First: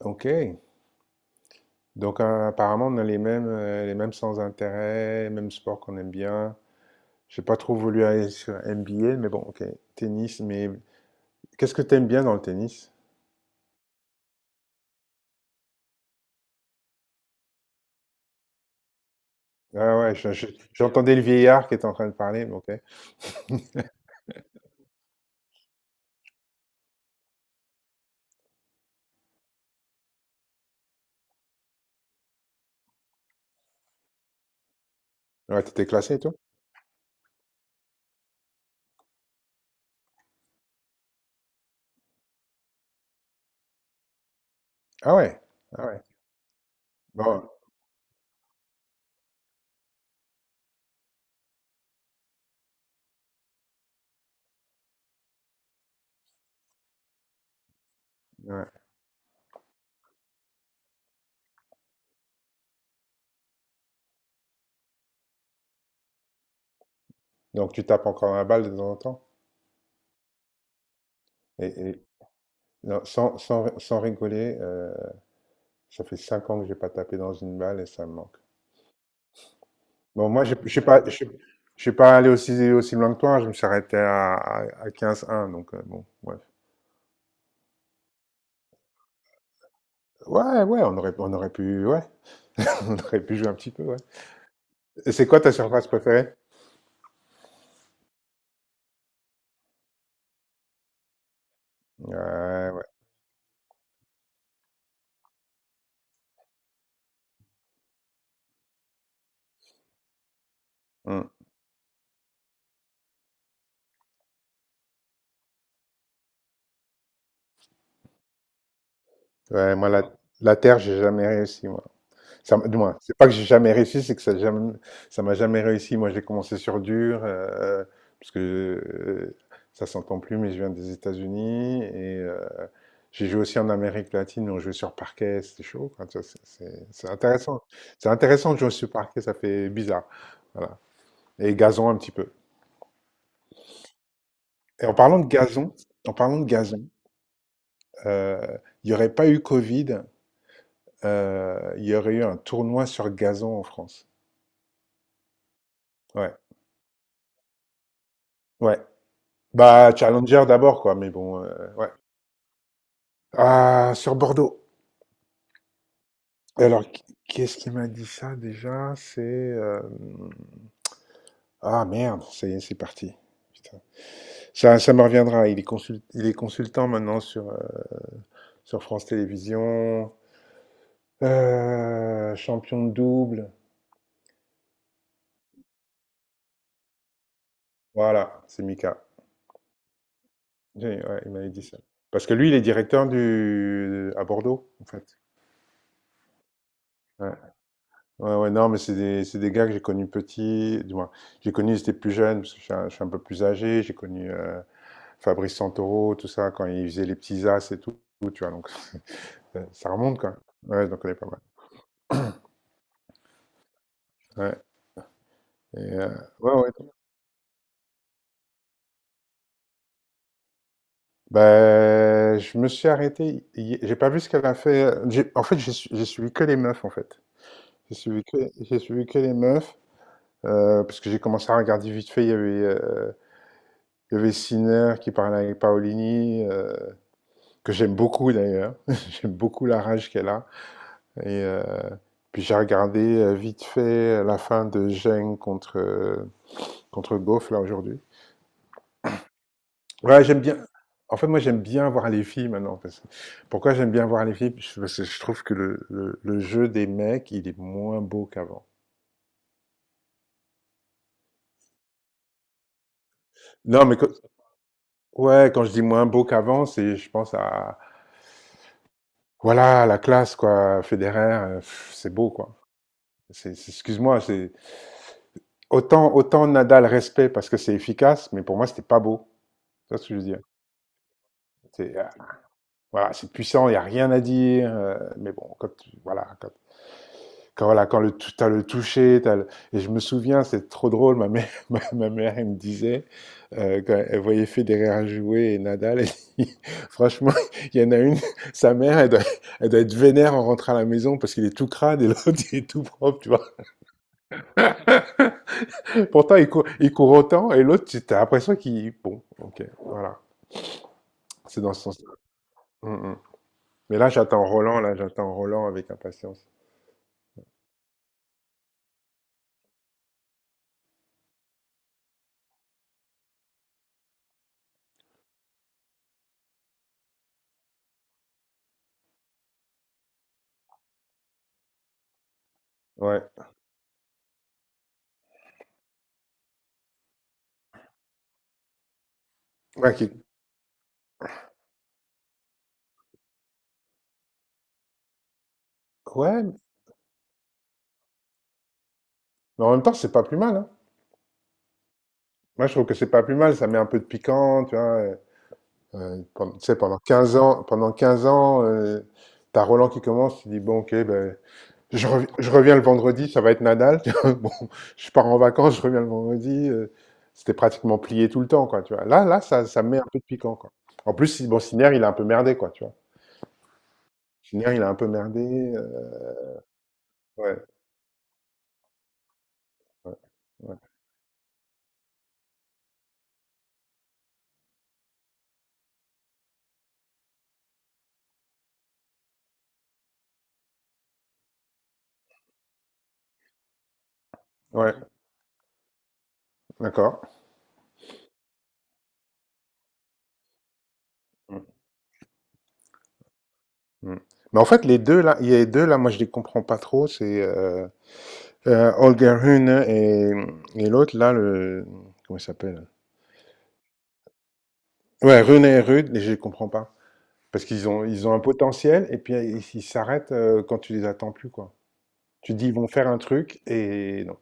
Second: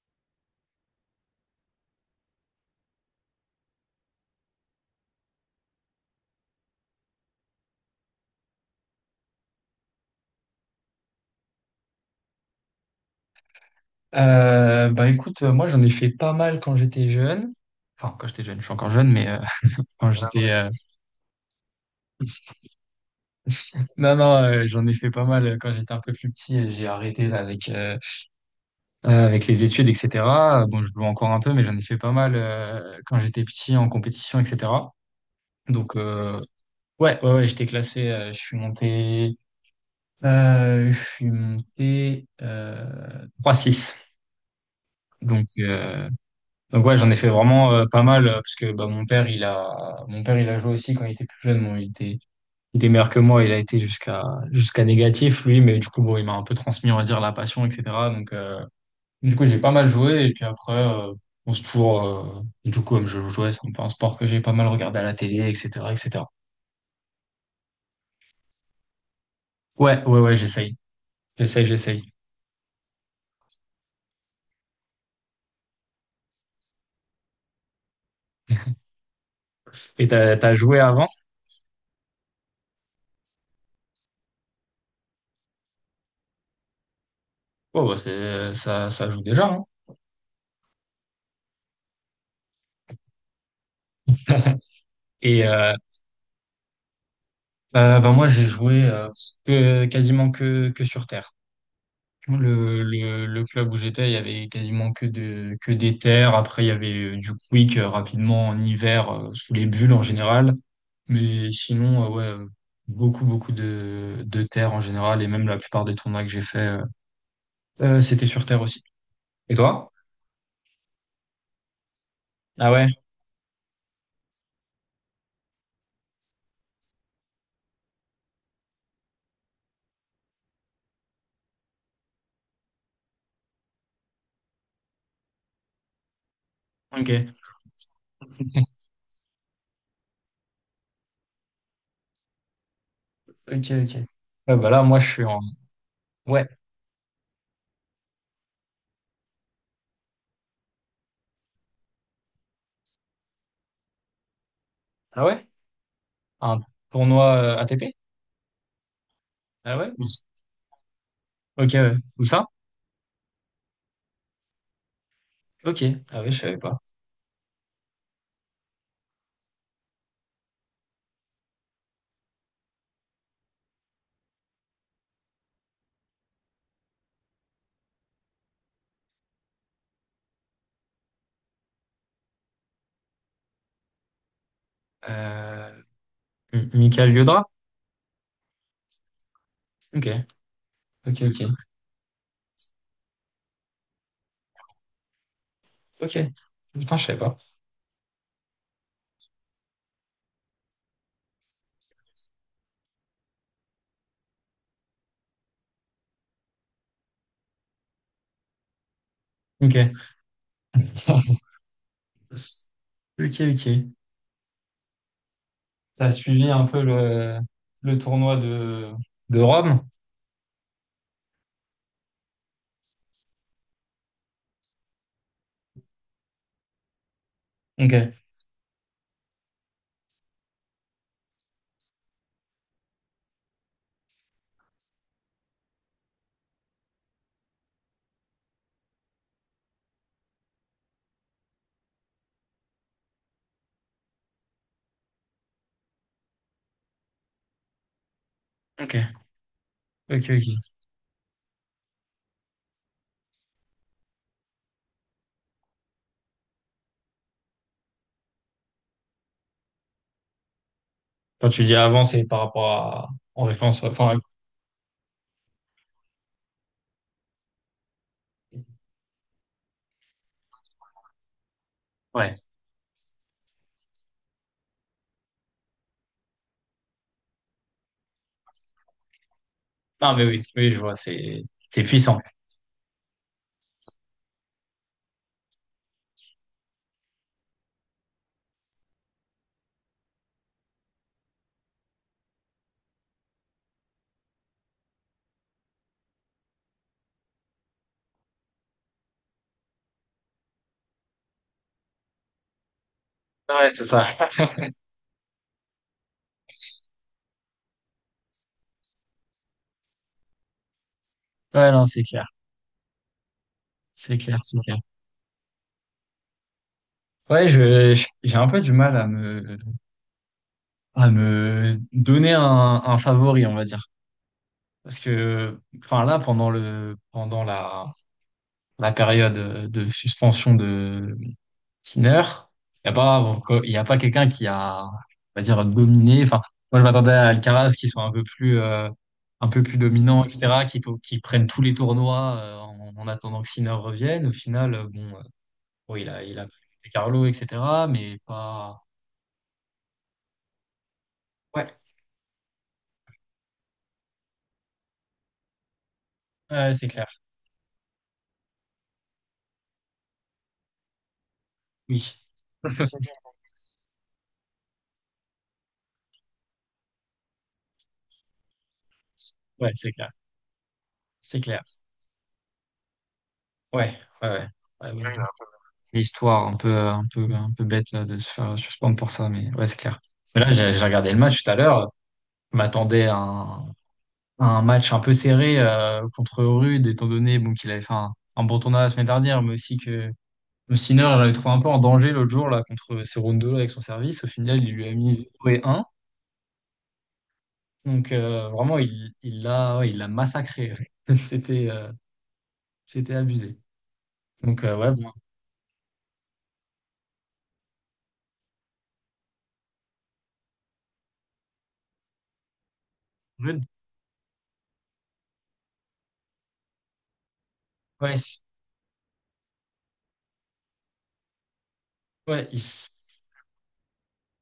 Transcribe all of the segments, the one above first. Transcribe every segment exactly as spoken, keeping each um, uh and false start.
OK. Donc, euh, apparemment, on a les mêmes, euh, les mêmes sans intérêt, les mêmes sports qu'on aime bien. J'ai pas trop voulu aller sur N B A, mais bon, OK. Tennis, mais qu'est-ce que t'aimes bien dans le tennis? Euh, bah écoute, euh, moi j'en ai fait pas mal quand j'étais jeune. Enfin, quand j'étais jeune, je suis encore jeune, mais euh, Ah quand ouais, je- je- j'étais... euh, j'entendais le vieillard qui était en train de parler, mais OK. Non, non, euh, j'en ai fait pas mal euh, quand j'étais un peu plus petit. et j'ai arrêté là, avec, euh, euh, avec les études, et cetera. Euh, Bon, je joue encore un peu, mais j'en ai fait pas mal euh, quand j'étais petit en compétition, et cetera. Ouais, t'étais Donc, classé et tout? euh, ouais, ouais, ouais, j'étais classé, euh, je suis monté... euh, je suis monté euh, trois six. Ah ouais, Donc, ah ouais. euh, Donc ouais, j'en ai fait Bon, vraiment euh, pas mal euh, parce que bah, mon père, il a mon père, il a joué aussi quand il était plus jeune. Bon, il était il était meilleur que moi, il a été jusqu'à jusqu'à négatif lui, mais du coup bon, il m'a un peu transmis, on va dire, la passion, et cetera. Donc euh, ouais. du coup, j'ai pas mal joué et puis après, euh, on se toujours, euh, du coup comme je jouais, c'est un peu un sport que j'ai pas mal regardé à la télé, et cetera, et cetera. Donc, tu tapes encore la balle de temps en temps? Ouais, ouais, ouais, j'essaye, j'essaye, Et, j'essaye. et- non, sans, sans, sans rigoler, euh, ça fait cinq ans que j'ai pas tapé dans une balle et ça me manque. Et Bon, t'as moi, je t'as ne joué suis pas, avant? je, je suis pas allé aussi, aussi loin que toi. Hein. Je me suis arrêté à, à, à quinze un. Donc, euh, bon, ouais. Oh bah, c'est ça, ça joue déjà, hein. Ouais, ouais, on aurait, on aurait pu, ouais, on aurait pu jouer un petit peu, ouais. Et c'est quoi Et, ta euh, surface préférée? bah, bah, moi j'ai joué, euh, que- quasiment que que sur terre. Ouais, Le, ouais. le, le club où j'étais, il y avait quasiment que de, que des terres. Après, il y avait, euh, du quick, euh, rapidement en hiver, euh, sous les bulles en général. Hmm. Mais sinon, euh, ouais, euh, beaucoup, beaucoup de, de terre en général. Et même la plupart des tournois que j'ai fait, euh, euh, c'était sur terre aussi. Et Ouais, moi, toi? la, la terre, j'ai jamais réussi, moi. Ça m Ah Du ouais? moins, c'est pas que j'ai jamais réussi, c'est que ça jamais ça m'a jamais réussi. Moi, j'ai commencé sur dur, heu, parce que, heu, ça s'entend plus, mais je viens des États-Unis et heu, j'ai joué aussi en Amérique latine, mais on jouait sur parquet, c'était chaud, quoi, tu vois? C'est c'est c'est Ok. intéressant. C'est intéressant de jouer sur parquet, ça fait bizarre, voilà et gazon un petit peu Ok, ok. Ouais, bah là, et en moi, je parlant suis de en. gazon en parlant de Ouais. gazon, heu, il n'y aurait pas eu covid, heu, il y aurait eu un tournoi sur gazon en France. Ah ouais? Ouais, Un tournoi euh, A T P? ouais. Ah ouais? Bah, Où- Challenger d'abord, quoi, mais bon, Ok, euh, ouais. ouais. Où ça? Ah, sur Bordeaux. Ok. Ah ouais, je savais Et pas. alors, qui qui est-ce qui m'a dit ça déjà? C'est. Euh, Ah merde, ça y est, c'est parti. Putain. Ça, ça me reviendra. Il est consul- il est consultant maintenant sur, euh, sur France Télévisions. Euh, champion de double. Euh... M- Michael Liodra? Voilà, c'est Mika. Ok. J'ai- Ok, Ouais, il m'avait ok. dit ça. Parce que lui, il est directeur du... à Bordeaux, en fait. Ok. Putain, je savais Ouais. pas. Ouais, ouais, non, mais c'est des, c'est des gars que j'ai connus petits, du moins, j'ai connu, ils étaient plus jeunes, parce que je suis un, je suis un peu plus âgé, j'ai connu euh, Fabrice Santoro, tout ça, quand ils faisaient les petits as et tout, tu vois, donc ça, ça Ok. remonte quand même. Ouais, donc on est pas mal. Ok, ok. Ouais, et, euh, T'as suivi ouais, un ouais. peu le, le tournoi de, de Rome? Ben, je me suis arrêté, hi- j'ai pas vu ce qu'elle a fait, euh, j'ai- en fait, j'ai su- j'ai suivi que les meufs, en fait. J'ai Ok. Suivi que, j'ai suivi que les meufs, euh, parce que j'ai commencé à regarder vite fait, il y avait, euh, il y avait Sinner qui parlait avec Paolini, euh, que j'aime beaucoup d'ailleurs. J'aime beaucoup la rage qu'elle a. Et euh, Puis j'ai regardé euh, vite fait la fin de Geng contre, euh, contre Goff là aujourd'hui. Ok. Ok, Ouais, j'aime bien. ok. En fait, moi, j'aime bien voir les filles maintenant. parce que- Pourquoi j'aime bien voir les filles parce que je trouve que le, le, le jeu des mecs, il est moins beau qu'avant. Quand tu dis avant, c'est par rapport à, en référence, Non, mais que- enfin, ouais, quand je dis moins beau qu'avant, c'est, je pense à, voilà, la classe, quoi. Federer, euh, pff, c'est beau, ouais. quoi. C'est- c'est- Excuse-moi, c'est autant, autant Nadal respect parce que c'est efficace, mais pour moi, c'était pas beau. C'est ce que Non, je veux mais dire. oui, oui, je vois, c'est, c'est C'est euh, puissant. voilà, c'est puissant, il n'y a rien à dire. Euh, mais bon, quand tu- voilà, quand, quand voilà, quand le tu as le toucher, t'as le- et je me souviens, c'est trop drôle. Ma mère, ma, ma mère, elle me disait euh, quand elle voyait Federer jouer et Nadal, elle dit, franchement, il y en a une, sa mère, elle doit, elle doit être vénère en rentrant à la maison parce qu'il est tout crade et l'autre il est tout propre, tu vois. Ouais, c'est ça. Pourtant, il court, il court autant et l'autre, tu as l'impression qu'il bon, ok, voilà. C'est Ouais, dans ce non, c'est sens-là. clair. Mmh, mmh. Mais là, C'est clair, j'attends c'est clair. Roland, là, j'attends Roland avec impatience. Ouais, je, je- j'ai un peu du mal à me, à me donner un, un favori, on va dire. Parce que, enfin, là, pendant le, pendant la, la période euh, de suspension de Sinner, il n'y a pas, Ouais. bon, il y a pas quelqu'un qui a, on va dire, dominé. Enfin, moi, je m'attendais à Alcaraz qui soit un peu plus, euh, un peu plus Ouais, qui- dominant, et cetera, qui, to- qui prenne tous les tournois, euh, en, en attendant que Sinner revienne. Au final, euh, bon, euh, bon, il a, il a ouais, pris Carlo, et cetera, mais pas. mais en même temps, c'est pas plus mal, hein. Ouais, Moi, je trouve que c'est pas plus mal, ça met un peu de piquant, tu vois. Euh, euh, pen- tu ouais, sais, c'est pendant clair. quinze ans, pendant quinze ans, euh, t'as Roland qui commence, tu dis, bon, ok, ben, je, Oui. rev- je reviens le vendredi, ça va être Nadal. Tu vois. Bon, je pars en vacances, je reviens le vendredi. Euh, c'était pratiquement plié tout le temps, quoi, tu vois. Là, là, ça, Ouais, ça c'est met un clair. peu de piquant, quoi. En plus, C'est si- bon, clair. Sinner, il a un peu merdé, quoi, tu vois. Ouais, ouais, ouais. Sinner, il a Ouais, un oui, peu merdé. euh, l'histoire un peu, un peu, un Ouais. peu bête de se faire suspendre pour ça, mais ouais, c'est clair. Mais là, j'ai Ouais, j'ai regardé le match tout à l'heure. Je m'attendais à un, à un match un peu serré, euh, contre Rude, étant donné, bon, qu'il avait fait un, un bon tournoi la semaine dernière, mais aussi que Sinner l'avait trouvé un peu en danger l'autre jour là, contre Cerrundo avec son service. Au final, il lui a ouais, mis zéro et un. d'accord. Donc euh, vraiment, il il l'a ouais, il l'a massacré. Mmh, C'était euh, c'était abusé. mmh. Mais Donc en euh, fait, ouais, les bon, deux là, il y a les deux là, moi je les comprends pas trop, c'est heu heu, Holger Rune et et l'autre là, le comment il s'appelle? Rude, Ouais, Rune et Rud, je les comprends pas. Parce qu'ils ont ouais, ils ont un c- potentiel et puis, ils ils s'arrêtent, heu, quand tu les attends plus, quoi. ouais, Tu te il, dis: «Ils vont faire un truc» et non.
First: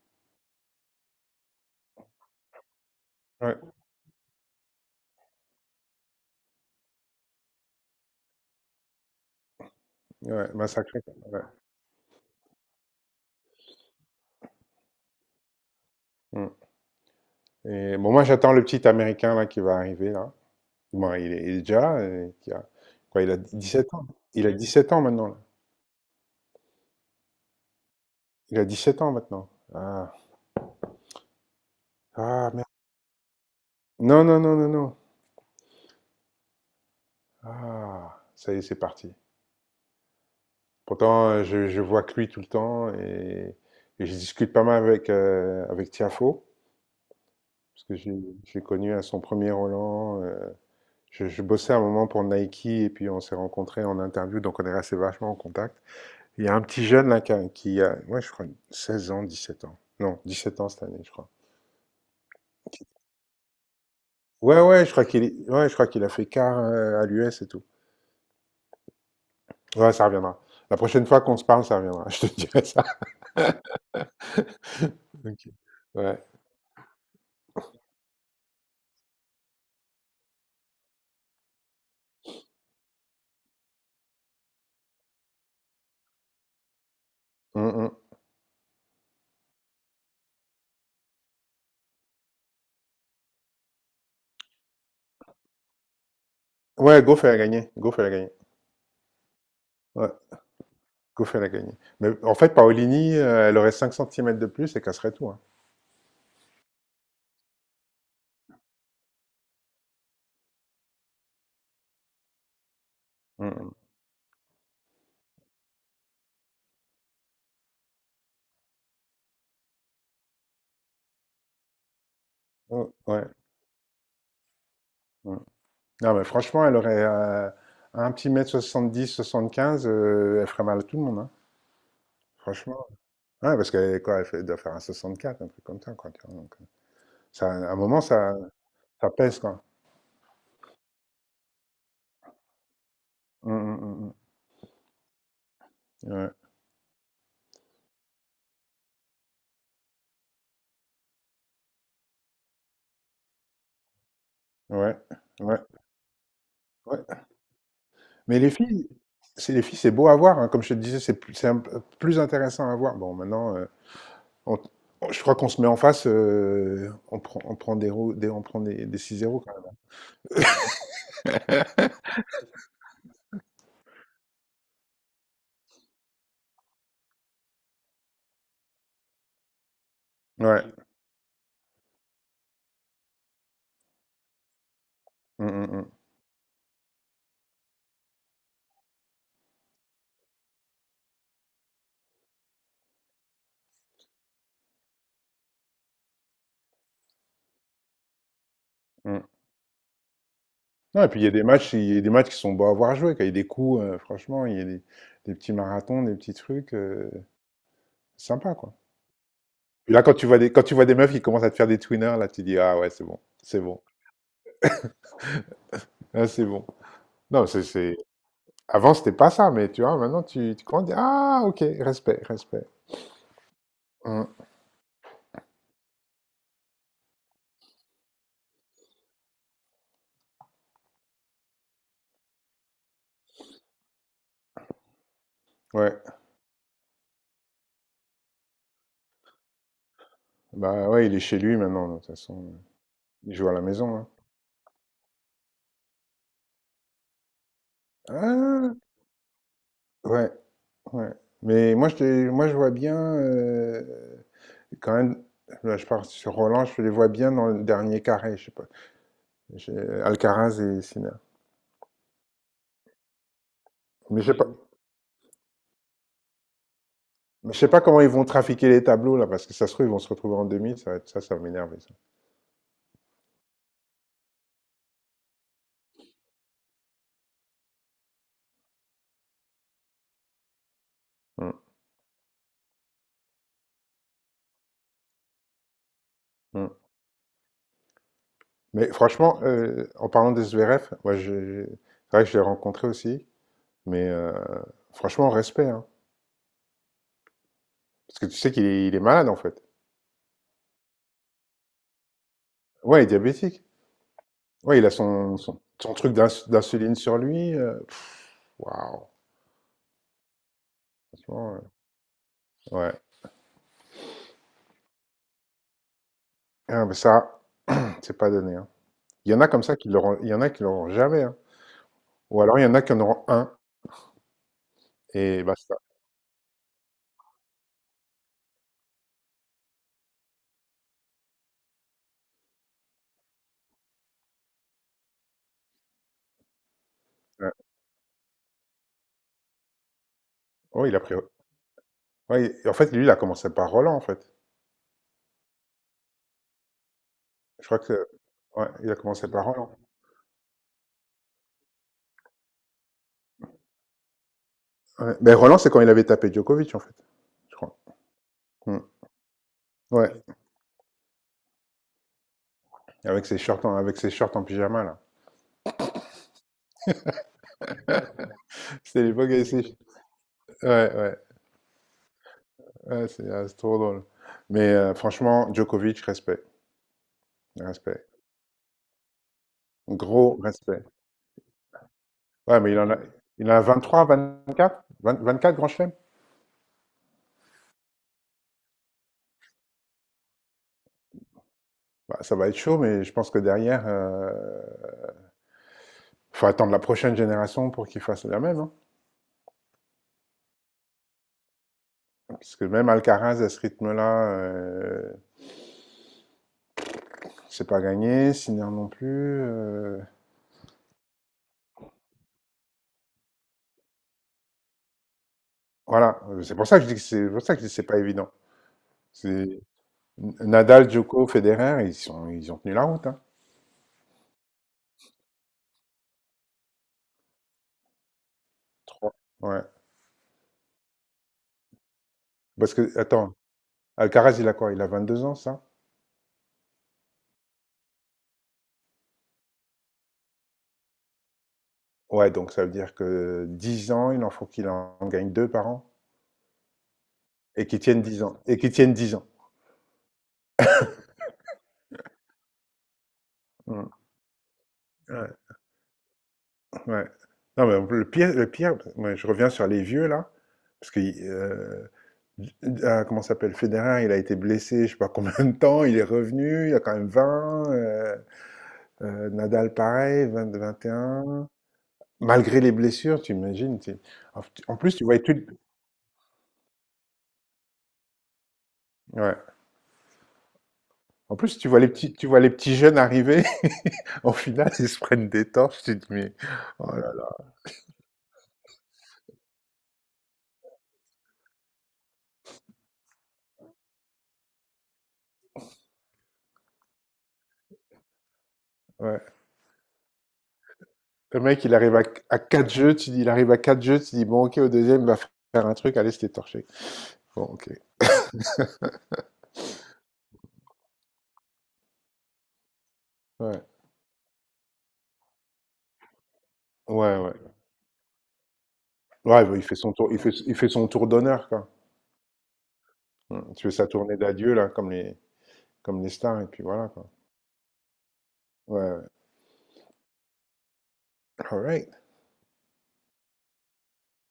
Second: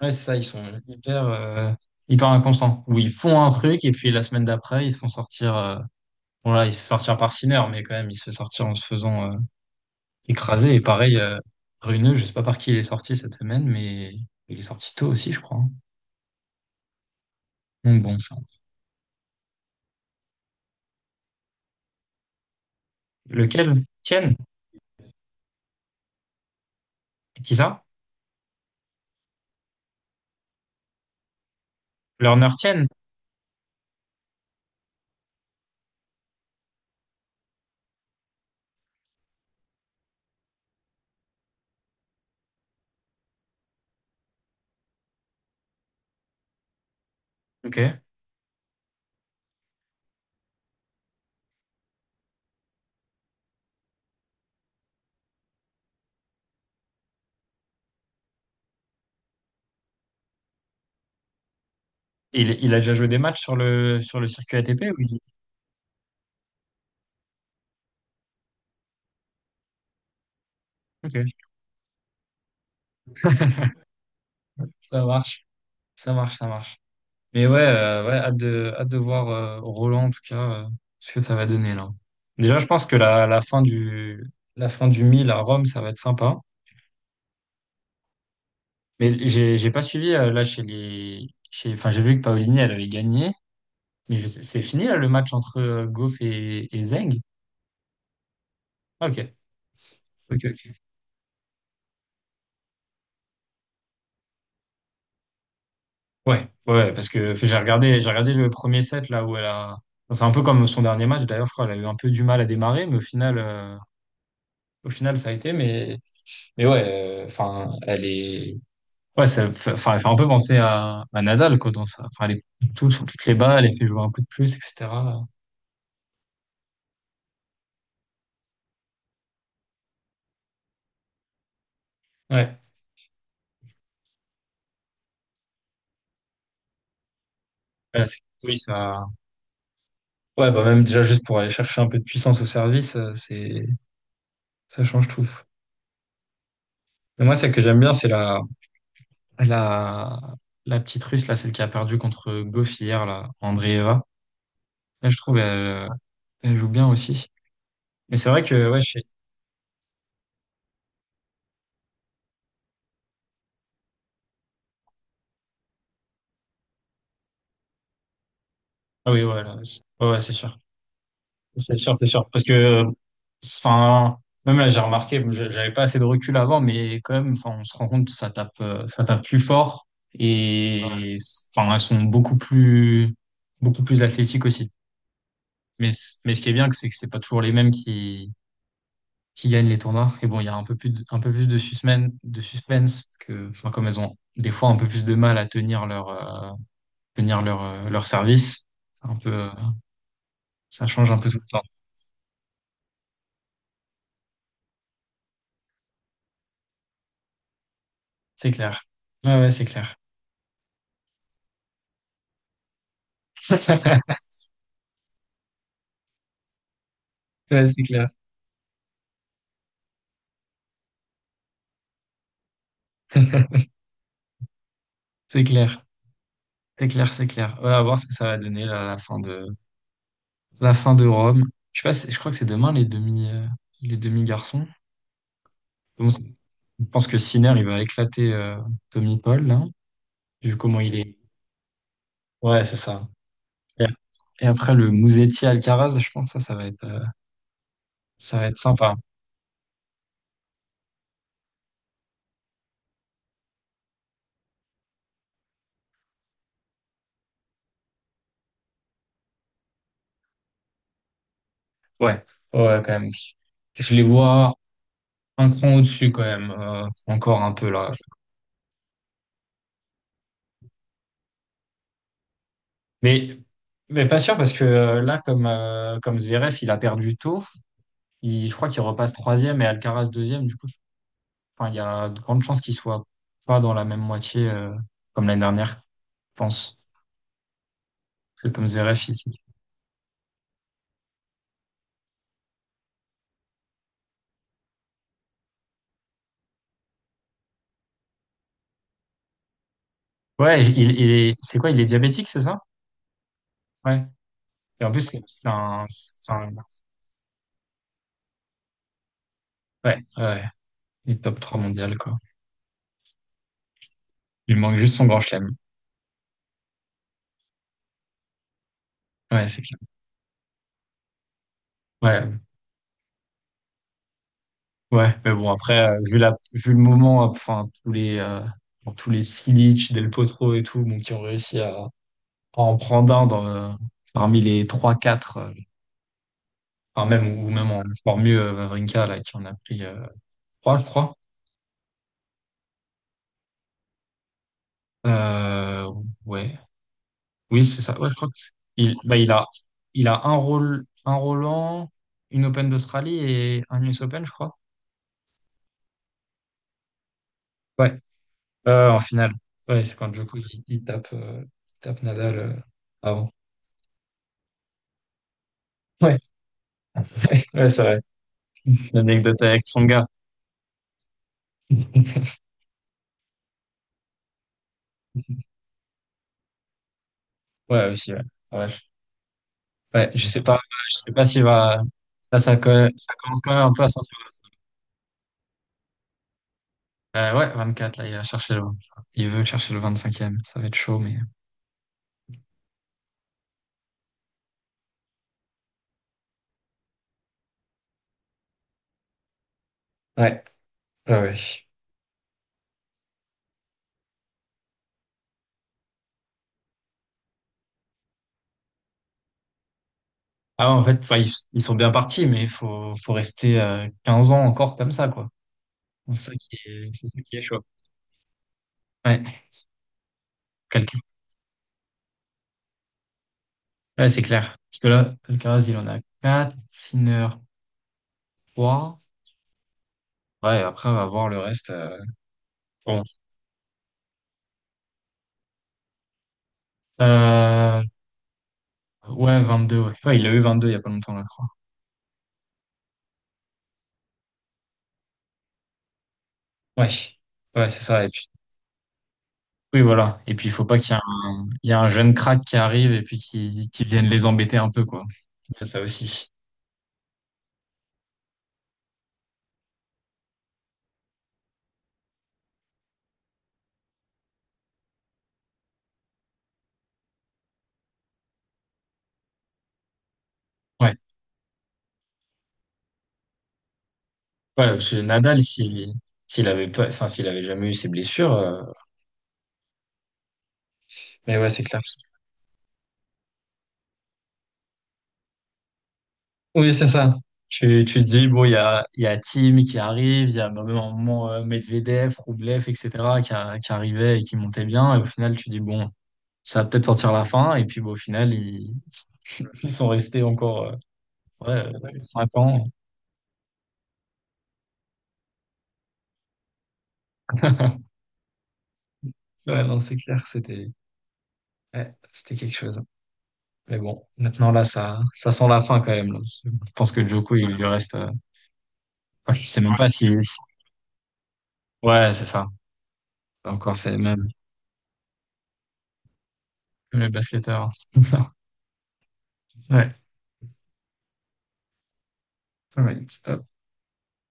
Ouais, c'est ça, ils sont hyper, euh, hyper inconstants. Où ils font un Ouais, truc et puis la semaine d'après, ils font sortir. Euh, bon, là, ils se font sortir par Sinner, mais quand même, il se fait sortir en se faisant, euh, ouais, écraser. Et massacré, pareil, euh, ouais. Runeux, je sais pas par qui il est sorti cette semaine, mais il est sorti tôt aussi, je crois, hein. Mmh et Donc bon, bon, moi ça. j'attends le petit américain là qui va arriver là. Bon, il est il est déjà, heu, qui a quoi, il a dix Lequel? sept ans? Tienne? Il a dix sept ans maintenant? Qui ça? Il a dix-sept ans maintenant. Ah, Lerner Ah, merde. Tienne? Non, non, non, non, non. Ah, ça y est, c'est parti. Pourtant, euh, je, je vois que lui tout le temps et, et je discute pas mal avec, euh, avec Tiafo, parce que Ok. j'ai- je l'ai connu à son premier Roland. euh, je, je bossais un moment pour Nike et puis on s'est rencontrés en interview, donc on est resté vachement en contact. Il y a un petit jeune là qui a, qui a- ouais, je crois, seize ans, dix-sept ans. Non, dix-sept ans cette année, je crois. Il, il a déjà joué des matchs sur le, sur le circuit Ouais, ouais, A T P? je crois Oui. qu'il est- ouais, je crois qu'il a fait quart euh, à l'U S et tout. Ouais, ça reviendra. La prochaine fois Ok. qu'on se parle, ça reviendra. Je te dirai ça. Ça marche. Ok. Ça Ouais. marche, ça marche. Mais ouais, euh, ouais, hâte de, hâte de voir, euh, Roland, en tout cas, euh, ce que ça va donner là. Déjà, je pense que la, la fin du la fin du mille à Rome, ça va être sympa. Mm, mm. Mais j'ai j'ai pas suivi, euh, là chez les chez enfin, j'ai vu que Paolini elle avait gagné, mais je sais- c'est fini là le match entre, euh, Goff et, et Ouais, Zeng? Goff, elle a gagné. Goff, elle a gagné. Ah, ok. Ouais, Ok, ok. Goff, elle a gagné. Mais en fait, Paolini, euh, elle aurait cinq centimètres de plus et casserait tout. Hein. Ouais, ouais, parce que fait, j'ai regardé, j'ai regardé le premier set là où elle a. Bon, c'est un peu comme son dernier match d'ailleurs, je crois. Elle a eu un peu du mal à démarrer, mais au final, Mm, mm. euh, au final, ça a été. Mais Mais ouais, enfin, elle est. Ouais, ça fait, enfin, elle fait un peu penser à, à Nadal, quoi, dans ça. Enfin, elle est tout Oh, sur ouais. toutes les balles, elle fait jouer un coup de plus, et cetera. Mm. Non, mais franchement, elle aurait euh, un petit mètre soixante-dix, soixante-quinze, euh, elle ferait mal à tout le monde. Hein. Ouais. Franchement. Ouais, parce qu'elle est- quoi, elle fait- elle doit faire un soixante quatre un truc comme ça, quoi. Tu vois. Donc, euh, ça, à un moment, Ouais, c'est- ça, oui, ça. ça pèse, quoi. Ouais, bah même déjà juste pour aller chercher un peu de puissance au service, euh, Mm, c'est mm, ça change tout. mm, mm. Ouais. Mais moi, celle que j'aime bien, c'est la la la petite Russe, là, celle qui a perdu contre Goff hier, là, Andreeva. Ouais. Là, je trouve elle, Ouais. euh, elle joue bien Ouais. aussi. Mais c'est Mais vrai les que ouais, filles, je... sais- c'est les filles, c'est beau à voir, hein, comme je te disais, c'est plus, c'est un peu plus intéressant à voir. Bon, maintenant, euh, on- on- je crois qu'on se met en face, euh, on prend, on prend des, ro- des- on prend des, des ah oui, six zéro ouais, quand là, c'est- ouais, ouais, c'est sûr. C'est sûr, c'est sûr. Parce que, enfin, même là, j'ai remarqué, bon, je- j'avais pas assez de recul avant, mais quand même, enfin, on se rend compte que ça tape, euh, ça tape plus fort. Ouais. même. Ouais. Et, enfin, elles sont beaucoup plus, beaucoup plus athlétiques aussi. Mm, mm, Mais, c- mais ce qui est bien, c'est que c'est pas toujours les mêmes qui, qui gagnent les tournois. Et bon, il y a un peu plus de, un peu plus de suspense, de suspense, parce que, enfin, comme elles ont des fois un peu plus de mal à tenir leur, euh, tenir leur, euh, leur service, c'est mm, un mm. peu, euh, ça Non, et change un puis il y peu a tout des le temps. matchs, il y a des matchs qui sont beaux à voir jouer, quand il y a des coups, euh, franchement, il y a des, des petits marathons, des petits trucs, euh, C'est sympa quoi. clair. Ouais, ouais, c'est Et clair. là, quand tu vois des, quand tu vois des meufs qui commencent à te faire des twinners, là, tu dis ah ouais, c'est bon, c'est bon, là, c'est bon. Non, c'est, Ouais, c'est c'est- clair. Avant, c'était pas ça, mais tu vois, maintenant, tu, tu commences à dire, ah, ok, respect, respect. Hum, C'est clair. C'est clair, c'est clair. Ouais, à voir ce que ça va donner là, la fin de la fin de Rome. Je sais pas, si- je crois que c'est demain les demi euh, les demi-garçons. ouais, Bon, c'est- je pense que Sinner il va éclater, euh, Tommy Paul là, vu comment bah il ouais, il est. est chez lui maintenant, de toute façon. Ouais, c'est ça. Il joue à la Et, maison, hein. et après le Musetti Alcaraz, je pense que ça ça va être euh, ça va être Ah, sympa. ouais, ouais. Mais moi, je, te moi, je vois bien, euh, quand même, là, je parle sur Roland, je les vois bien dans le dernier carré, je sais pas. J'ai- Alcaraz et Sinner. Ouais. Ouais, quand même. Je les Mais je sais pas, vois un cran au-dessus quand même, euh, encore mais un je sais peu pas là. comment ils vont trafiquer les tableaux, là, parce que ça se trouve, ils vont se retrouver en demi, ça va être, ça, ça va m'énerver, ça. Mais mais pas sûr parce que, euh, là comme, euh, comme Zverev, il a perdu tôt. Il- je crois qu'il repasse troisième et Alcaraz deuxième. Du coup, je- Hum, enfin, il y a de grandes chances qu'il soit pas dans la même moitié, euh, comme l'année dernière, je hum. pense. C'est comme Mais Zverev franchement, ici. euh, en parlant de Zverev, moi, je- c'est vrai que je l'ai rencontré aussi, mais euh, franchement, respect, hein. Parce que tu sais qu'il est, il est malade, en fait. Ouais, il, il est, c'est quoi? Il est diabétique, c'est ça? Ouais, il est diabétique. Ouais. Ouais, Et il a en plus, c'est son, c'est son, un, son truc d'ins- c'est un- d'insuline sur lui. Euh, pff, waouh, ouais, ouais, il est top trois franchement, mondial, quoi. euh, ouais. Il manque juste son grand chelem. Ah, mais ça, c'est pas donné, hein. Il y en a Ouais, c'est comme ça clair. qui l'auront, il y en a qui l'auront jamais, hein. Ouais, Ou alors il y en a qui en auront un, ouais. Mais et bon, basta. après, euh, vu la, vu le moment, euh, enfin, tous les, euh, bon, tous les Silic, Del Potro et tout, bon, qui ont réussi à, à en prendre un dans, euh, parmi les trois quatre, euh, enfin, même, ou Ouais, même en encore mieux, euh, Wawrinka, là, qui en a pris, euh, trois, je oh, il a pris... crois. Ouais, il- en fait, lui, il a commencé par Roland, en fait. Euh, ouais. Je Oui, crois c'est ça. que... Ouais, je crois que, Ouais, il a il, bah, commencé il par a, Roland. il a un rôle, un Roland, une Open d'Australie et un U S Open, je crois. Ouais. Ben, Roland, c'est quand il avait tapé Djokovic, en fait. Je crois. Ouais. Mm. Euh, en finale. Ouais, c'est quand Ouais, Djokovic, il, il tape, euh, il tape Nadal, euh, avec avant. ses shorts en, avec ses shorts en pyjama, là. Ouais, ouais, c'est vrai. C'était l'époque L'anecdote avec avec ses- son gars. Ouais, ouais, ouais, c'est ah, c'est trop drôle. Mais euh, franchement, Djokovic, respect, Ouais, respect. aussi, ouais. Ouais, je, ouais, je Gros sais pas, respect. je sais pas s'il va, là, ça, Ouais, co- mais il en a, ça commence il quand en a même un vingt vingt peu à trois sortir. quatre vingt vingt quatre grands chelems. Euh, ouais, vingt-quatre, là, il va chercher le... Il veut chercher le vingt-cinquième. Ça va être chaud, mais... Bah, ça va être chaud, mais je pense que derrière, euh, faut attendre la prochaine génération pour qu'il fasse la même. Hein. Ouais, ouais, ouais. Parce que même Alcaraz, à ce rythme-là, euh, c'est pas gagné, Sinner non plus. euh, Ah ouais, en fait, enfin, ils, ils sont bien partis, mais il faut, faut rester, euh, quinze ans encore comme ça, quoi. C'est Voilà, ça c'est qui pour ça que je est, dis que c'est ça c'est qui pour est ça que chaud. je dis que c'est pas évident. Ouais, Nadal, quelqu'un. Djoko, Federer, ils sont, ils ont tenu la route, hein. Ouais, c'est clair. Parce que là, Alcaraz, il en a quatre, Sinner trois. trois. Ouais. Ouais, et après, on va voir le reste, euh, Parce que, bon. attends, Alcaraz, il a quoi? Il a vingt deux ans, ça? Euh, ouais, vingt-deux, ouais. Ouais, il a eu vingt-deux il y a pas longtemps, là, je crois. Ouais, donc ça veut dire que dix ans, il en faut qu'il en gagne deux par an. Ouais, Et ouais, qu'il c'est tienne ça. dix ans. Et qu'il tienne dix ans. Oui, voilà. Et puis, il faut pas qu'il y ait un, il y a un jeune crack qui arrive et puis qui, qui Mmh. vienne les embêter un peu, quoi. Ouais, Il y a ça aussi. ouais. Non, mais le pire, le pire, moi, je reviens sur les vieux, là. Parce que, euh, ah, comment ça s'appelle? Federer, il a été blessé, je sais pas combien de temps, il est revenu, il a quand même vingt. euh, euh, Nadal, pareil, vingt, vingt et Ouais. un. Malgré les blessures, tu imagines, tu en Ouais, en parce que plus, tu vois tout Nadal, si, s'il avait pas, enfin, s'il avait jamais eu ses blessures, euh, ouais. En mais ouais, plus, c'est tu clair. vois les petits tu vois les petits jeunes arriver, au final, ils se prennent des torches, tu te dis: «Mais, Oui, c'est oh là ça. là». Tu, tu te dis, bon, il y a, il y a Tim qui arrive, il y a même un moment, euh, Medvedev, Rublev, et cetera, qui, a- qui arrivait et qui montait bien. Et au final, tu dis, bon, ça va peut-être sortir la fin. Et puis, bon, au final, ils, Ouais. ils sont restés encore, Le mec, euh, il ouais, arrive à q cinq à ans. quatre jeux, tu dis il arrive à quatre jeux, tu dis: «Bon, OK, au deuxième il va faire un truc, allez, c'était torché». Bon, OK. Ouais, non, c'est clair, c'était. Ouais, c'était quelque chose, hein. Ouais. Mais bon, maintenant là, ça, ça sent la fin quand même, là. Je pense que Ouais, Djoko, il ouais. lui reste, euh, enfin, Ouais, je bah, sais il fait même pas son si. tour il fait si- il fait son tour d'honneur, quoi. Ouais, c'est ça. Mmh, tu fais Encore, sa c'est tournée même, d'adieu, là, comme les comme les stars et puis voilà, même quoi. les basketteurs. Ouais, ouais. Ouais. All right. All right.